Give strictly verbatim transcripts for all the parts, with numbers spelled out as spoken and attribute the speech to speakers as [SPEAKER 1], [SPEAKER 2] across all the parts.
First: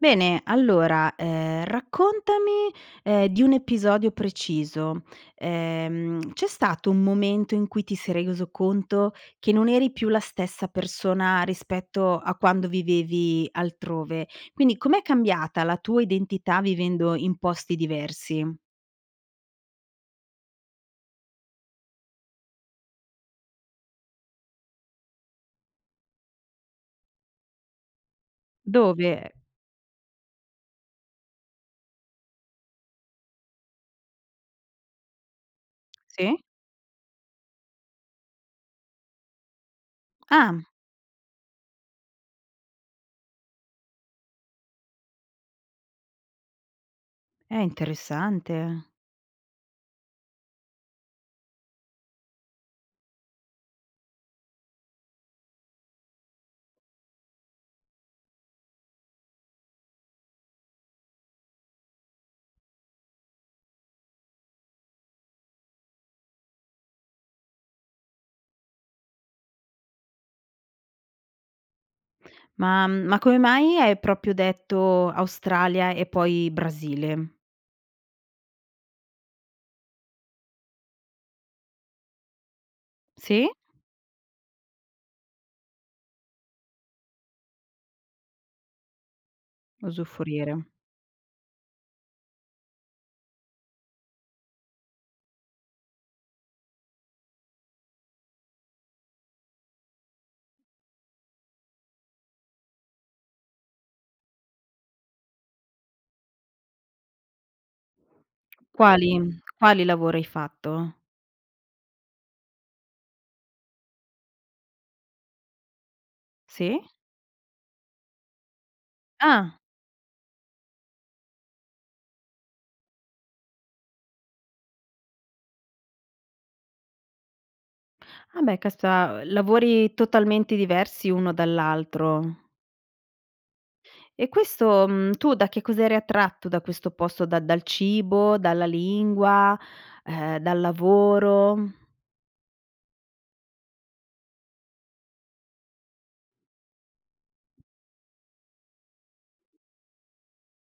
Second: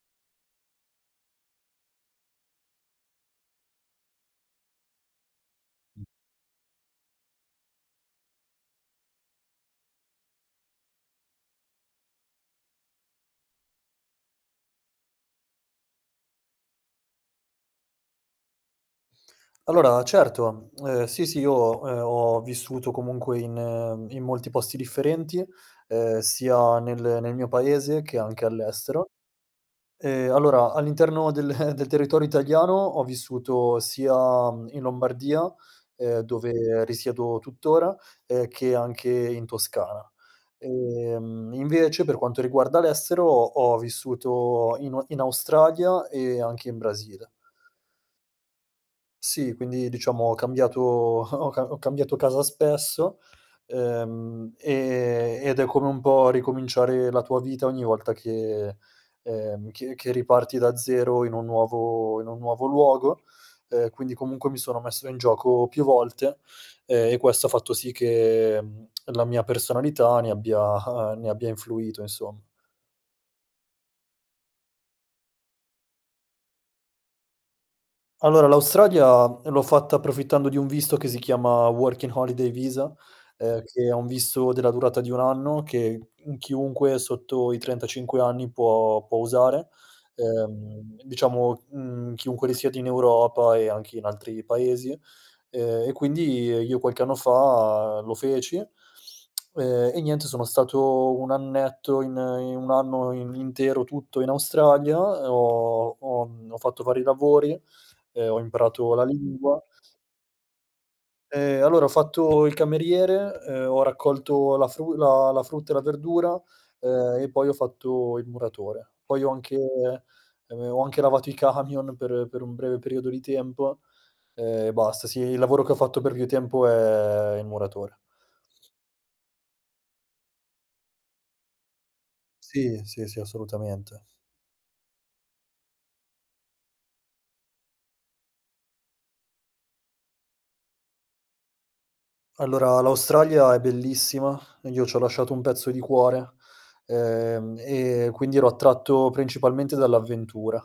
[SPEAKER 1] Bene, allora, ehm, raccontami, ehm, di un episodio preciso, ehm, c'è stato un momento in cui ti sei reiso conto che non eri più la stessa persona rispetto a quando vivevi altrove, quindi com'è cambiata la tua identità vivendo in posti diversi?
[SPEAKER 2] Allora certo, ehm sì, sì io, ehm, ho vissuto comunque in in molti posti differenti, ehm, sia nel nel mio paese che anche all'estero.
[SPEAKER 1] Dove?
[SPEAKER 2] Ehm, allora all'interno del del territorio italiano ho vissuto sia, mhmm, in Lombardia, ehm,
[SPEAKER 1] Sì.
[SPEAKER 2] dove risiedo tuttora, ehm, che anche in Toscana;
[SPEAKER 1] Ah.
[SPEAKER 2] ehm invece per quanto riguarda l'estero ho ho vissuto in o in Australia e anche in Brasile.
[SPEAKER 1] Eh, interessante.
[SPEAKER 2] Sì, quindi diciamo ho cambiato ho ca ho cambiato casa spesso, uhm, e ed è come un po' ricominciare la tua vita ogni volta che ehm che che riparti da zero in un nuovo in un nuovo luogo, ehm, quindi comunque mi sono messo in gioco più volte, ehm, e questo ha fatto sì che la mia personalità ne abbia ne abbia influito insomm
[SPEAKER 1] Ma ma come mai hai proprio detto Australia e poi Brasile?
[SPEAKER 2] Allora, l'Australia l'ho fatta approfittando di un visto che si chiama Working Holiday Visa,
[SPEAKER 1] Sì.
[SPEAKER 2] ehm, che è un visto della durata di un anno, che in chiunque sotto i trentacinque anni può può usare,
[SPEAKER 1] usufrire.
[SPEAKER 2] ehm, diciamo, mhmm, chiunque risiede in Europa e anche in altri paesi, ehm, e quindi io qualche anno fa lo feci, ehm, e niente sono stato un annetto in in un anno in intero tutto in Australia, ho ho mhmm, ho fatto vari lavori e ho imparato la
[SPEAKER 1] Quali?
[SPEAKER 2] lingua
[SPEAKER 1] Quali lavori hai fatto?
[SPEAKER 2] Ehm, allora ho fatto il cameriere, uhm, ho raccolto la fru la la frutta e la verdura,
[SPEAKER 1] Sì.
[SPEAKER 2] ehm, e poi ho fatto il muratore. Poi ho anche
[SPEAKER 1] Ah.
[SPEAKER 2] ehm, ho anche lavato i camion per per un breve periodo di tempo e basta. Sì il lavoro che ho fatto per più tempo è il muratore.
[SPEAKER 1] Ah, beh [unintelligible] lavori totalmente diversi uno dall'altro.
[SPEAKER 2] Sì, sì, sì, assolutamente.
[SPEAKER 1] E questo mhmm, tu da che cosa eri attratto da questo posto da dal cibo, dalla lingua, urhm, dal lavoro?
[SPEAKER 2] Allora, l'Australia è bellissima ed io c'ho lasciato un pezzo di cuore, ehm e quindi ero attratto principalmente dall'avventura,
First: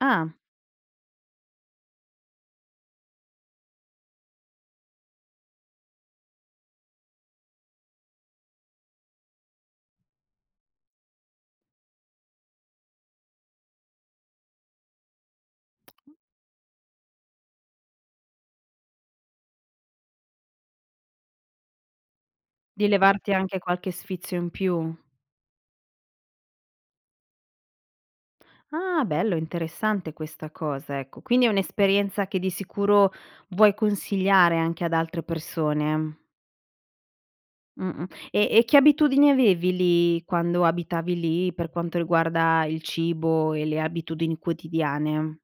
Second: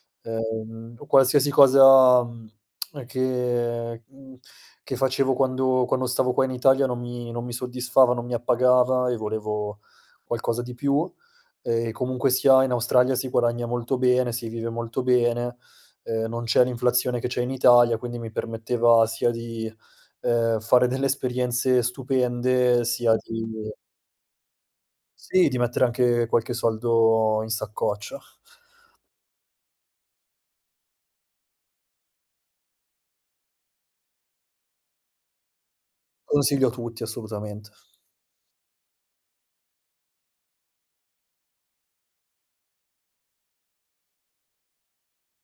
[SPEAKER 1] Ah.
[SPEAKER 2] ehm, o qualsiasi cosa, mhmm, ehm, che mhmm, che facevo quando quando stavo qua in Italia non mi non mi soddisfava, non mi appagava e volevo qualcosa di più; ehm, e comunque sia in Australia si guadagna molto bene, si vive molto bene, ehm, non c'è l'inflazione che c'è in Italia, quindi mi permetteva sia di, ehm, fare delle esperienze stupende
[SPEAKER 1] Di
[SPEAKER 2] sia
[SPEAKER 1] levarti
[SPEAKER 2] di
[SPEAKER 1] anche qualche sfizio in più?
[SPEAKER 2] Sì, di mettere anche qualche soldo in saccoccia.
[SPEAKER 1] Ah, bello interessante questa cosa, ecco, quindi è un'esperienza che di sicuro vuoi consigliare anche ad altre persone?
[SPEAKER 2] Consiglio a tutti assolutamente.
[SPEAKER 1] Mh-mh, e e che abitudini avevi lì, quando abitavi lì per quanto riguarda il cibo e le abitudini quotidiane?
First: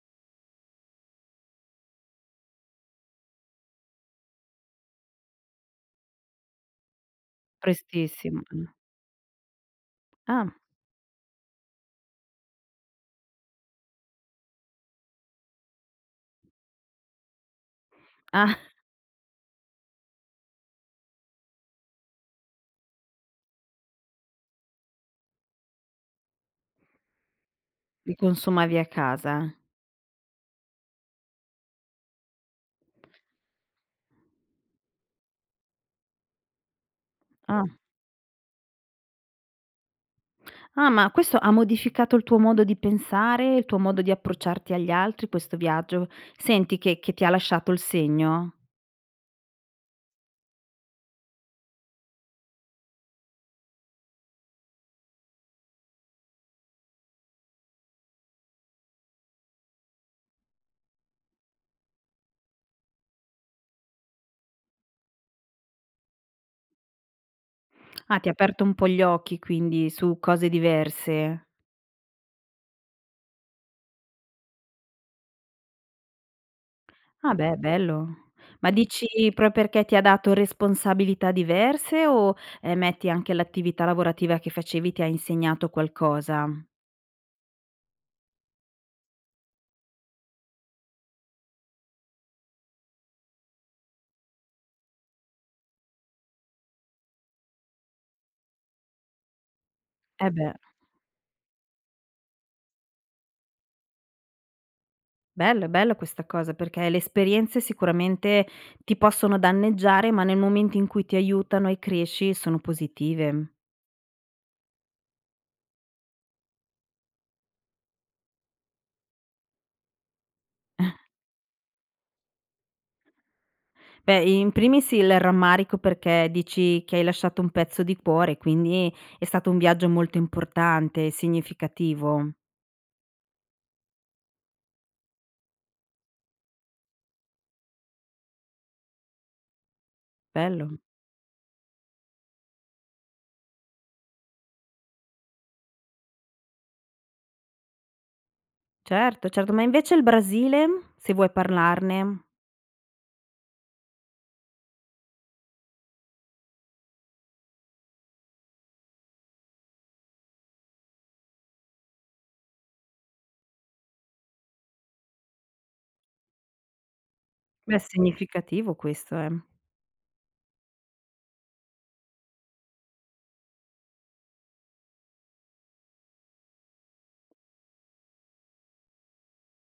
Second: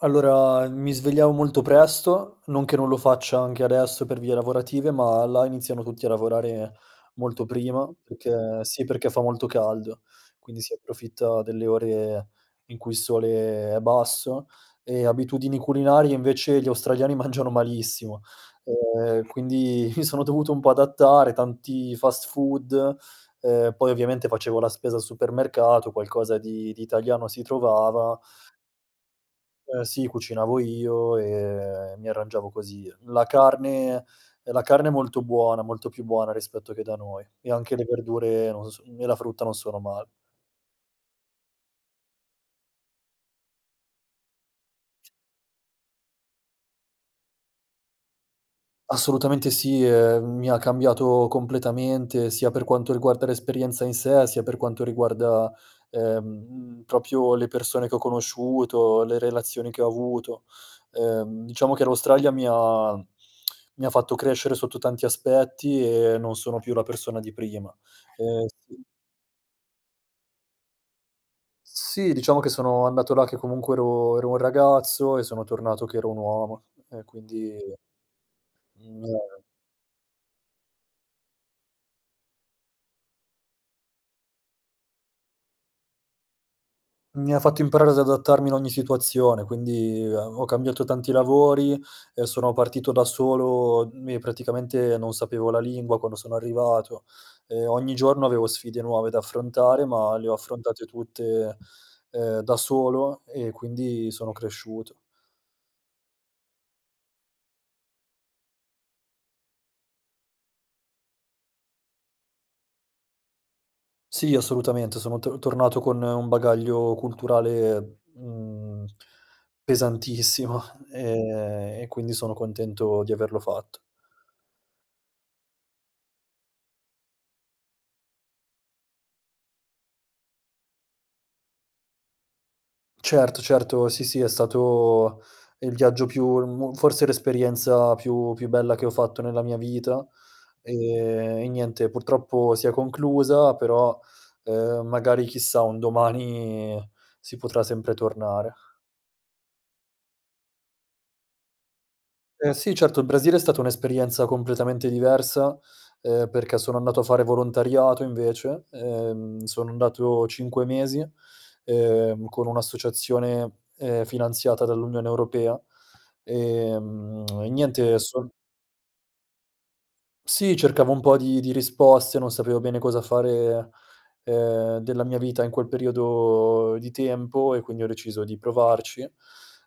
[SPEAKER 2] Allora, mi svegliavo molto presto non che non lo faccia anche adesso per vie lavorative, ma là iniziano tutti a lavorare molto prima
[SPEAKER 1] Prestissimo,
[SPEAKER 2] perché
[SPEAKER 1] ah.
[SPEAKER 2] sì, perché fa molto caldo,
[SPEAKER 1] Ah.
[SPEAKER 2] quindi si approfitta delle ore in cui il sole è basso; ehm, abitudini culinarie invece gli australiani mangiano malissimo,
[SPEAKER 1] ah
[SPEAKER 2] ehm, quindi mi sono dovuto un po' adattare, tanti fast food, uhm, poi ovviamente facevo la spesa al supermercato, qualcosa di di italiano si
[SPEAKER 1] Li
[SPEAKER 2] trovava
[SPEAKER 1] consumavi a casa.
[SPEAKER 2] Eh, sì cucinavo io e e mi arrangiavo così. La carne uhm, la carne è molto buona, molto più buona rispetto che da noi, e anche
[SPEAKER 1] qAh.
[SPEAKER 2] le verdure non s e la frutta non sono male.
[SPEAKER 1] Ah, ma questo ha modificato il tuo modo di pensare, il tuo modo di approcciarti agli altri questo viaggio? Senti che che ti lasciato il segno?
[SPEAKER 2] Assolutamente, sì, ehm, mi ha cambiato completamente, sia per quanto riguarda l'esperienza in sé, sia per quanto riguarda, ehm, mhmm, propio le persone che ho conosciuto, le relazioni che ho avuto, ehm, diciamo che l'Australia mi ha mi ha fatto crescere sotto tanti aspetti e non sono più la persona di prima,
[SPEAKER 1] Ah, ti ha
[SPEAKER 2] ehm,
[SPEAKER 1] aperto un
[SPEAKER 2] sì
[SPEAKER 1] po' gli occhi quindi su cose diverse.
[SPEAKER 2] Sì, diciamo che sono andato là che comunque ero ero un ragazzo e sono tornato che ero un uomo, e
[SPEAKER 1] Ah, beh,
[SPEAKER 2] quindi
[SPEAKER 1] bello, ma dici
[SPEAKER 2] [unintelligible]
[SPEAKER 1] pro perché ti ha dato responsabilità diverse, o, ehm, metti anche l'attività lavorativa che facevi ti ha insegnato qualcosa?
[SPEAKER 2] Mi ha fatto imparare ad adattarmi in ogni situazione, quindi a ho cambiato tanti lavori e sono partito da solo, mi e praticamente non sapevo la lingua quando sono arrivato, ehm, ogni giorno avevo sfide nuove da affrontare, ma le
[SPEAKER 1] Eh,
[SPEAKER 2] ho
[SPEAKER 1] beh.
[SPEAKER 2] affrontate tutte, ehm, da solo e quindi sono cresciuto.
[SPEAKER 1] Bello, è bello questa cosa, perché le esperienze sicuramente ti possono danneggiare, ma nel momento in cui ti aiutano e cresci sono positive.
[SPEAKER 2] Sì assolutamente sono tor tornato con un bagaglio culturale, mhmm, pesantissimo ehm, e quindi sono contento di averlo fatto.
[SPEAKER 1] Beh, i in primis il rammarico, perché dici che hai lasciato un pezzo di cuore, quindi è stato un viaggio molto importante e significativo.
[SPEAKER 2] Certo, certo, sì, sì è stato il viaggio più mhmm, forse l'esperienza più più bella che ho fatto nella mia vita,
[SPEAKER 1] Bello.
[SPEAKER 2] ehm, e niente purtroppo si è conclusa però, uhm, magari chissà, un domani si potrà sempre tornare.
[SPEAKER 1] Certo, certo. Ma invece il Brasile? Se vuoi parlarne.
[SPEAKER 2] Eh, sì certo, il Brasile è stata un'esperienza completamente diversa, ehm, perché sono andato a fare volontariato invece, ehm, sono andato cinque mesi, ehm, con un'associazione, ehm, finanziata dall'Unione Europea, ehm, e
[SPEAKER 1] Beh, è
[SPEAKER 2] niente son
[SPEAKER 1] significativo questo, eh.
[SPEAKER 2] Sì, cercavo un po' di di risposte, non sapevo bene cosa fare, ehm, della mia vita in quel periodo di tempo, e quindi ho deciso di provarci.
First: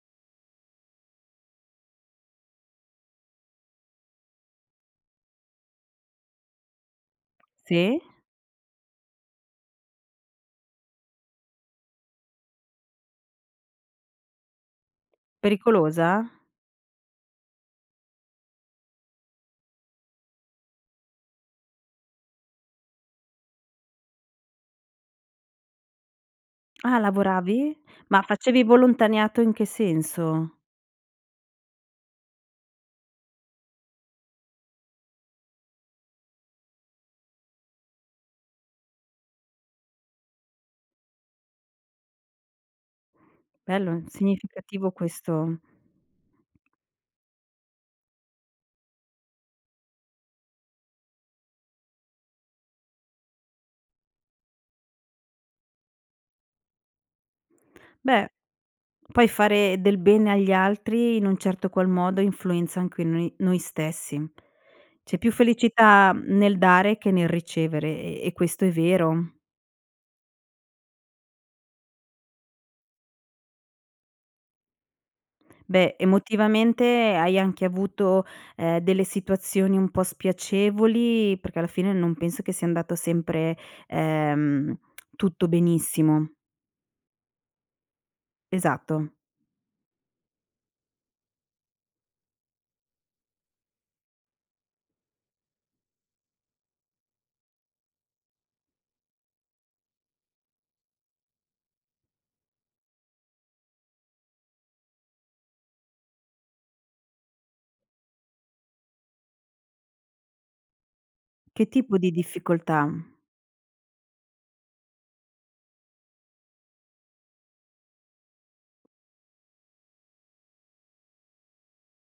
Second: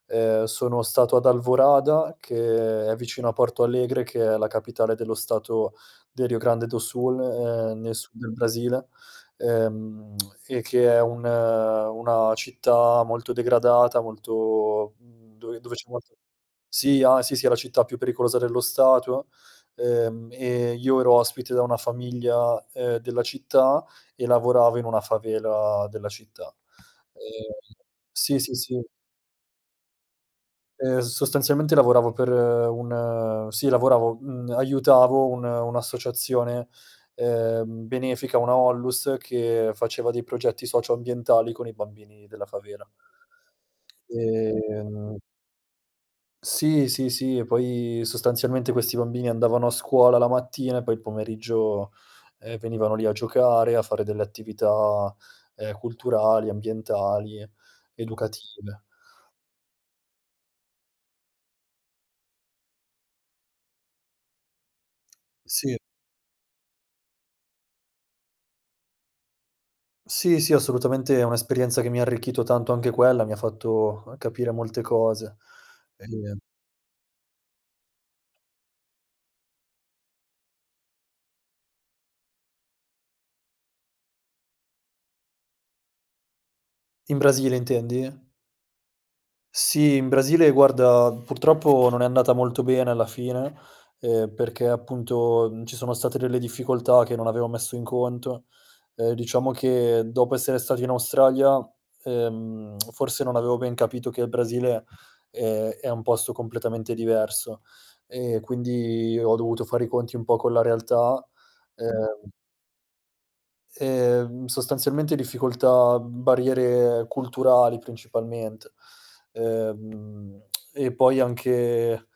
[SPEAKER 2] Ehm, sono stato ad Alvorada, che è vicino a Porto Alegre, che è la capitale dello stato del Rio Grande do Sun, ehm, nel
[SPEAKER 1] Sì.
[SPEAKER 2] sud del Brasile, ehm, e, che è un una città molto degradata, molto mhmm dove dove c'è molto
[SPEAKER 1] Pericolosa?
[SPEAKER 2] sì, a sì, sì è la città più pericolosa dello stato; ehm, e io ero ospite da una famiglia, ehm, della città e lavoravo in una favela della città
[SPEAKER 1] Ah,
[SPEAKER 2] ehm,
[SPEAKER 1] lavoravi? Ma
[SPEAKER 2] sì, sì,
[SPEAKER 1] facevi
[SPEAKER 2] sì.
[SPEAKER 1] volontaniato in che senso?
[SPEAKER 2] Ehm, s sostanzialmente lavoravo per un sì lavoravo mhmm, aiutavo un un'associazione, ehm, benefica una ONLUS, che faceva dei progetti socio-ambientali con i bambini della favela.
[SPEAKER 1] Bello, significativo
[SPEAKER 2] Ehm
[SPEAKER 1] questo
[SPEAKER 2] Sì, sì, sì, e poi sostanzialmente questi bambini andavano a scuola la mattina e poi il pomeriggio, ehm, venivano lì a giocare, a fare delle attività, ehm, culturali, ambientali,
[SPEAKER 1] Beh,
[SPEAKER 2] educative.
[SPEAKER 1] poi fare del bene agli altri in un certo qual modo influenza anche noi noi stessi. C'è più
[SPEAKER 2] Sì.
[SPEAKER 1] felicità, mhmm, nel dare che nel ricevere e e questo è vero.
[SPEAKER 2] Sì, sì assolutamente è un'esperienza che mi ha arricchito tanto anche quella, mi ha fatto capire molte cose,
[SPEAKER 1] Beh,
[SPEAKER 2] ehm
[SPEAKER 1] emotivamente hai anche avuto, ehm, delle situazioni un po' spiacevoli? Perché alla fine non penso che sia andato sempre, ehm, tutto benissimo.
[SPEAKER 2] In Brasile intendi?
[SPEAKER 1] Esatto.
[SPEAKER 2] Sì, in Brasile guarda, purtroppo non è andata molto bene alla fine, ehm, perché appunto, mhmm, ci sono state delle difficoltà che non avevo messo in conto, uhm, diciamo che dopo essere stati in Australia, ehm, forse non avevo ben capito che il Brasile, ehm, è un posto completamente diverso, e quindi ho dovuto fare i conti un po' con la realtà,
[SPEAKER 1] Che tipo di
[SPEAKER 2] ehm
[SPEAKER 1] difficoltà?
[SPEAKER 2] Ehm, sostanzialmente difficoltà, barriere culturali principalmente, ehm, e poi anche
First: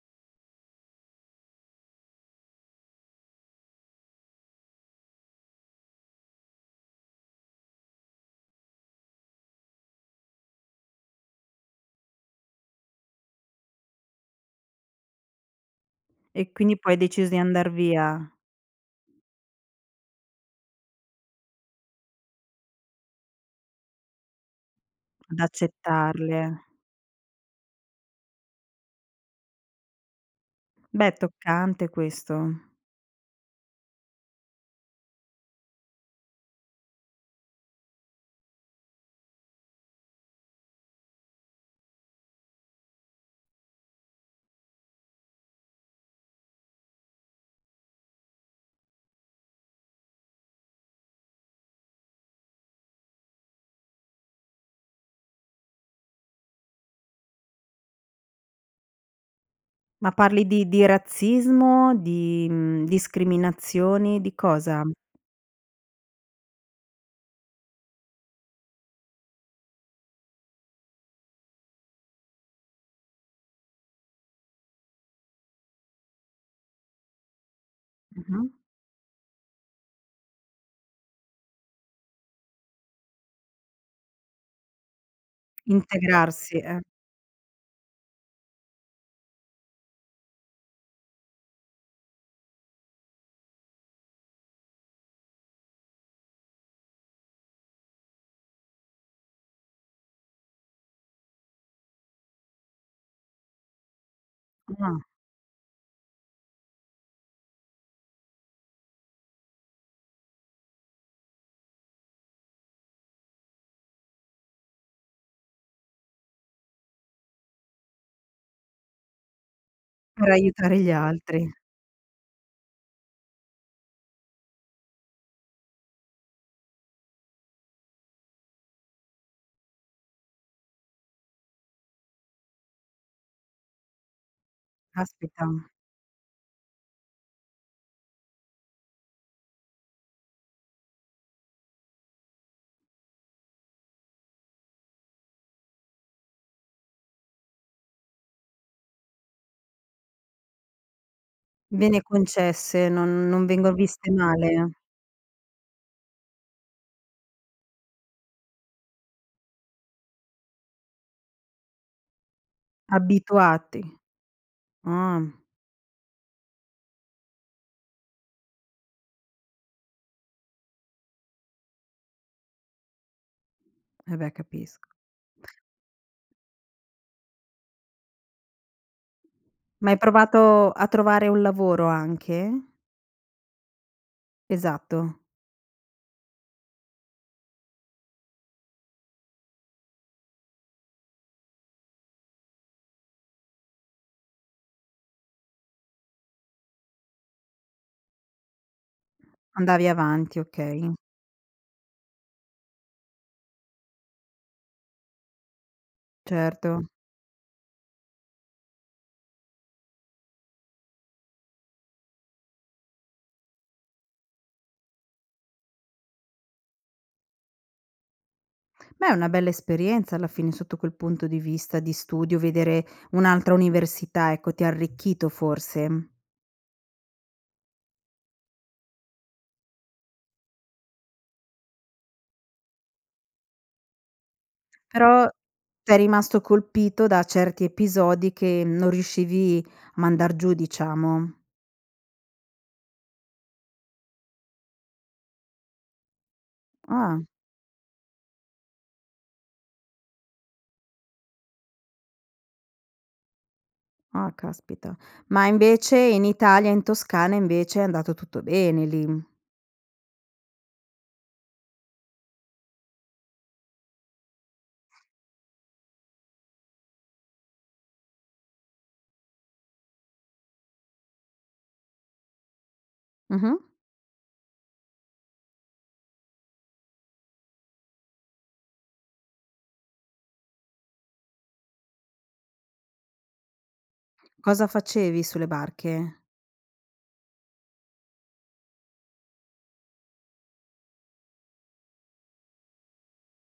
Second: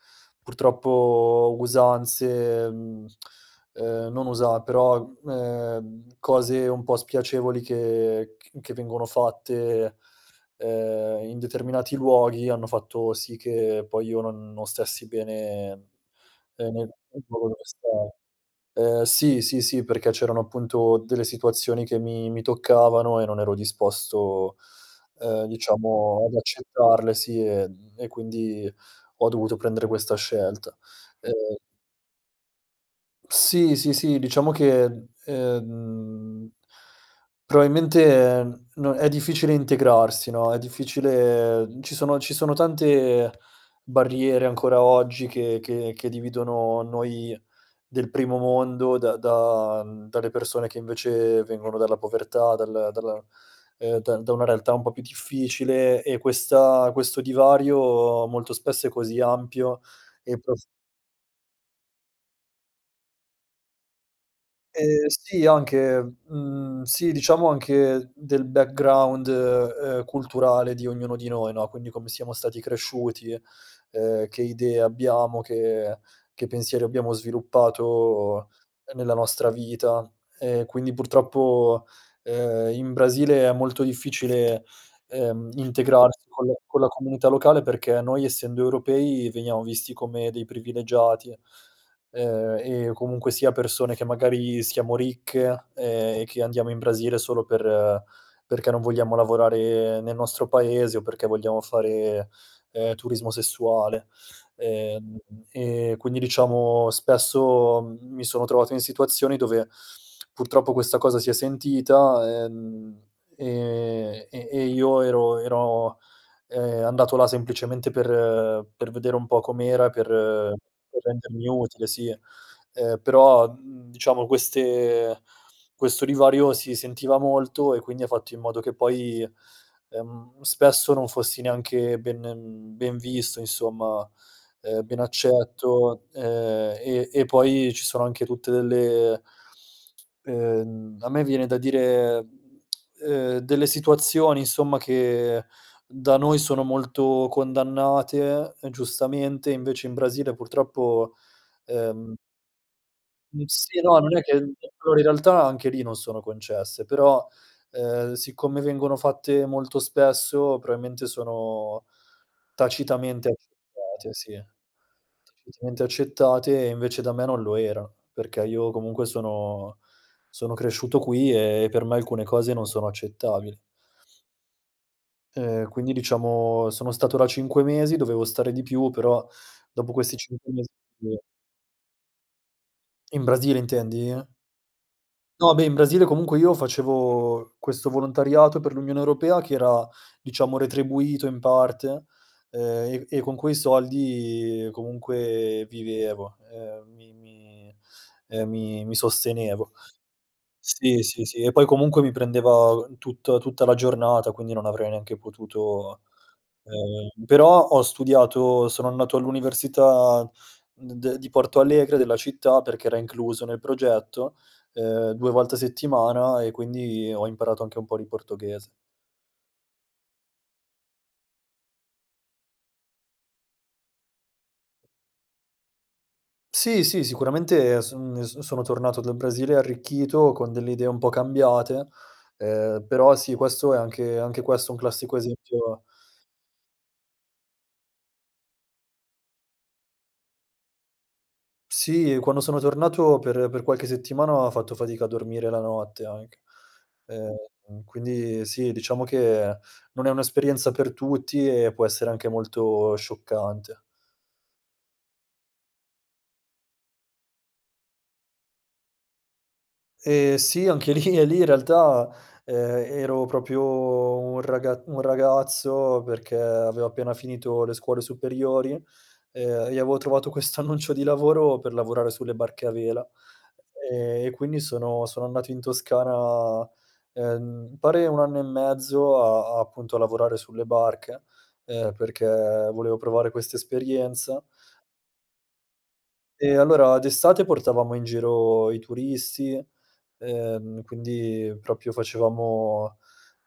[SPEAKER 2] purtroppo usanze, mhmm, ehm, non usa però ehm, cose un po' spiacevoli che c che vengono fatte, ehm, in determinati luoghi hanno fatto sì che poi io non non stessi bene,
[SPEAKER 1] E
[SPEAKER 2] ehm,
[SPEAKER 1] quindi
[SPEAKER 2] nel
[SPEAKER 1] poi hai deciso di
[SPEAKER 2] luogo dove
[SPEAKER 1] andar
[SPEAKER 2] stavo.
[SPEAKER 1] via?
[SPEAKER 2] Ehm, sì, sì, sì perché c'erano appunto delle situazioni che mi mi toccavano e non ero disposto,
[SPEAKER 1] Ad
[SPEAKER 2] uhm, diciamo ad
[SPEAKER 1] accettarle.
[SPEAKER 2] accettarle, sì, ehm, e quindi ho dovuto prendere questa scelta,
[SPEAKER 1] Beh,
[SPEAKER 2] ehm
[SPEAKER 1] toccante questo.
[SPEAKER 2] Sì, sì, sì, diciamo che, ehm, proabilmente è n è difficile integrarsi, no, è difficile ci sono, ci sono tante barriere ancora oggi che che che dividono noi del primo mondo da da dalle persone che invece vengono dalla povertà, dal dalla, uhm, da da una realtà un po' più difficile e questa questo divario molto spesso è così ampio
[SPEAKER 1] Ma
[SPEAKER 2] e
[SPEAKER 1] parli
[SPEAKER 2] pros
[SPEAKER 1] di di razzismo, di, mhmm, discriminazioni, di cosa?
[SPEAKER 2] Ehm, sì, anche, mhmm, sì, diciamo anche del background, uhm, culturale di ognuno di noi, no. Quindi come siamo stati cresciuti, uhm, che idee abbiamo, che che pensieri abbiamo sviluppato
[SPEAKER 1] Mh-mh.
[SPEAKER 2] nella nostra vita, e quindi purtroppo, uhm, in Brasile è molto difficile, uhm, integrarsi con le
[SPEAKER 1] Integrarsi,
[SPEAKER 2] con
[SPEAKER 1] e
[SPEAKER 2] la comunità locale, perché noi essendo europei veniamo visti come dei privilegiati, uhm, e comunque sia persone che magari siamo ricche, ehm, e che andiamo in Brasile solo per perché non vogliamo lavorare nel nostro paese o perché vogliamo fare, ehm, turismo sessuale,
[SPEAKER 1] Ah.
[SPEAKER 2] ehm, e quindi diciamo spesso mi sono trovato in situazioni dove purtroppo questa cosa si è sentita, ehm, e e e io ero ero, ehm, andato là semplicemente per per vedere un po' com'era, per
[SPEAKER 1] Per aiutare gli
[SPEAKER 2] per rendermi
[SPEAKER 1] altri.
[SPEAKER 2] utile, sì. Uhm, però diciamo queste questo divario si sentiva molto e quindi ha fatto in modo che poi, ehm, spesso non fossi neanche ben ben visto insomma, uhm, ben
[SPEAKER 1] Caspita.
[SPEAKER 2] accetto, uhm, e e poi ci sono anche tutte delle uhm, a me viene da dire, ehm, delle situazioni insomma che da noi sono molto condannate, giustamente, invece in Brasile purtroppo
[SPEAKER 1] Bene
[SPEAKER 2] ehm
[SPEAKER 1] concesse, non non vengo
[SPEAKER 2] Sì, no,
[SPEAKER 1] viste
[SPEAKER 2] non è che
[SPEAKER 1] male.
[SPEAKER 2] allora in realtà anche lì non sono concesse, però, ehm, siccome vengono fatte molto spesso, proabilmente sono tacitamente
[SPEAKER 1] Abituati,
[SPEAKER 2] accettate, sì.
[SPEAKER 1] ah.
[SPEAKER 2] Tacitamente accettate, e invece da me non lo era, perché io comunque sono sono cresciuto qui e per me alcune cose non sono accettabili.
[SPEAKER 1] Eh beh, capisco.
[SPEAKER 2] Uhm, quindi diciamo, sono stato la cinque mesi, dovevo stare di più però
[SPEAKER 1] Ma
[SPEAKER 2] dopo
[SPEAKER 1] hai
[SPEAKER 2] questi cinque mesi.
[SPEAKER 1] provato a
[SPEAKER 2] [unintelligible]
[SPEAKER 1] trovare un lavoro, anche?
[SPEAKER 2] In Brasile intendi?
[SPEAKER 1] Esatto.
[SPEAKER 2] No, beh, in Brasile comunque io facevo questo volontariato per l'Unione Europea che era, diciamo retribuito in parte, ehm, e e con quei soldi comunque vivevo, ehm, mi mi, ehm, mi mi sostenevo.
[SPEAKER 1] Andavi avanti, okay.
[SPEAKER 2] Sì, sì, sì, e poi comunque mi prendeva tutt tutta la giornata quindi non avrei neanche potuto
[SPEAKER 1] Certo.
[SPEAKER 2] ehm, però ho studiato, sono andato all'università d de di Porto Alegre, della città perché era incluso nel progetto, uhm, due volte a settimana e quindi ho imparato anche un po' ri portoghese.
[SPEAKER 1] Beh, è una bella esperienza, alla fine sotto quel punto di vista, di studio, vedere un'altra università, ecco. Ti ha arricchito forse?
[SPEAKER 2] Sì, sì, sicuramente son n s sono tornato dal Brasile arricchito, con delle idee un po' cambiate, ehm, però sì questo è anche anche questo un classico
[SPEAKER 1] Però
[SPEAKER 2] esempio
[SPEAKER 1] sei rimasto colpito da certi episodi, che non riuscivi a mandar giù diciamo?
[SPEAKER 2] Sì, quando sono tornato per per qualche settimana ho fatto fatica a dormire la notte anche.
[SPEAKER 1] Ah.
[SPEAKER 2] Ehm, quindi sì, diciamo che non è un'esperienza per tutti, e può essere anche molto scioccante.
[SPEAKER 1] Ah, caspita. Ma invece in Italia e in Toscana invece, è andato tutto bene lì?
[SPEAKER 2] Ehm, sì, anche lì e lì in realtà, ehm, ero propio un raga un ragazzo perché avevo appena finito le scuole superiori, uhm, e avevo trovato questo annuncio di lavoro per lavorare sulle barche a vela,
[SPEAKER 1] Mh-mh.
[SPEAKER 2] ehm, e quindi sono sono andato in Toscana, ehm, m pare un anno e mezzo a appunto a lavorare sulle barche, ehm, perché volevo provare questa esperienza.
[SPEAKER 1] Cosa facevi sulle barche?
[SPEAKER 2] E allora d'estate portavamo in giro i turisti, ehm, quindi propio facevamo,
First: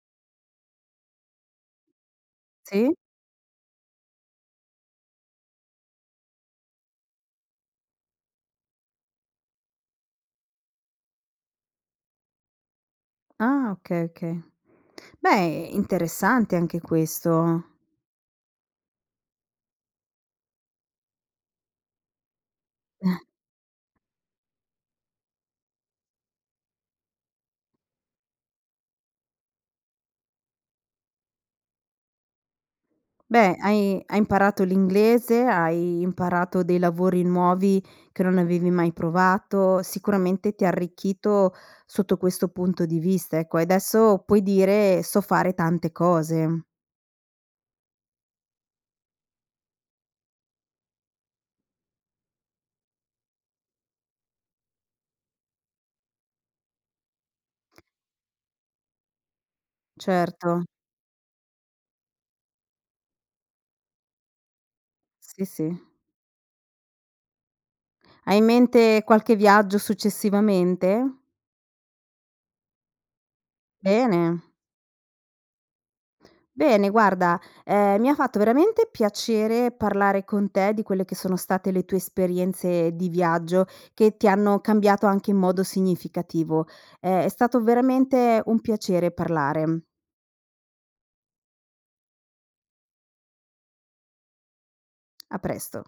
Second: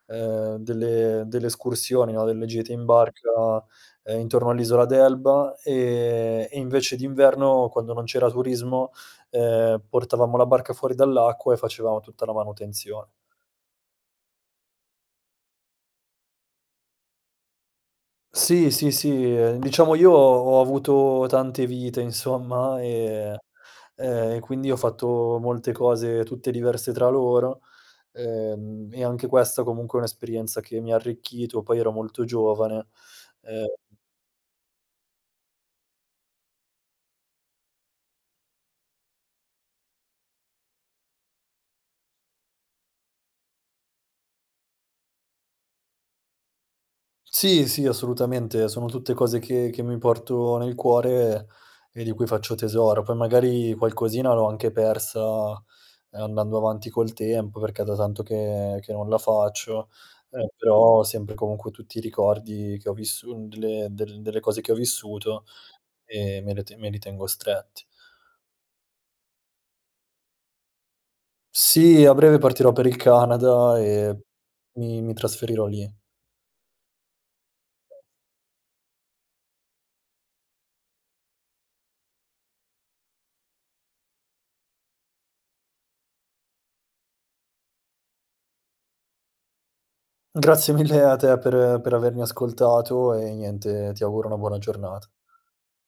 [SPEAKER 2] ehm, delle delle escursioni, no, delle gite in
[SPEAKER 1] Sì?
[SPEAKER 2] barca, uhm, intorno all'isola d'Elba, ehm, e invece d'inverno quando non c'era turismo, uhm, portavamo la barca fuori dall'acqua e facevamo tutta la manutenzione.
[SPEAKER 1] Ah okay, okay. Beh, interessante anche questo.
[SPEAKER 2] Sì, sì, sì, ehm, diciamo io ho avuto tante vite insomma, e ehm, e quindi ho fatto molte cose tutte diverse tra loro, uhm, e anche questa comunque è un'esperienza che mi ha arricchito, poi ero molto giovane,
[SPEAKER 1] Beh,
[SPEAKER 2] eh
[SPEAKER 1] hai hai imparato l'inglese, hai imparato dei lavori nuovi che non avevi mai provato, sicuramente ti ha arricchito sotto questo punto di vista, ecco, e adesso puoi dire: "So fare tante cose".
[SPEAKER 2] Sì, sì, assolutamente sono tutte cose che che mi porto nel cuore, e di cui faccio tesoro. Poi magari qualcosina l'ho anche persa andando avanti col tempo, perché è da tanto che che non la faccio, eh
[SPEAKER 1] Certo.
[SPEAKER 2] però ho sempre comunque tutti i ricordi che ho vissu delle del delle cose che ho vissuto
[SPEAKER 1] Sì, sì.
[SPEAKER 2] e me le te me li tengo stretti.
[SPEAKER 1] Hai in mente qualche viaggio, successivamente?
[SPEAKER 2] Sì, a breve partirò per il Canada e
[SPEAKER 1] Bene!
[SPEAKER 2] mi mi trasferirò lì.
[SPEAKER 1] Bene, guarda, ehm, mi ha fatto veramente piacere parlare con te di quelle che sono state le tue esperienze di viaggio, che ti hanno cambiato anche in modo significativo. Ehm, è stato veramente un piacere parlare.
[SPEAKER 2] Grazie mille a te per per avermi ascoltato e niente, ti auguro una buona giornata.
[SPEAKER 1] A presto.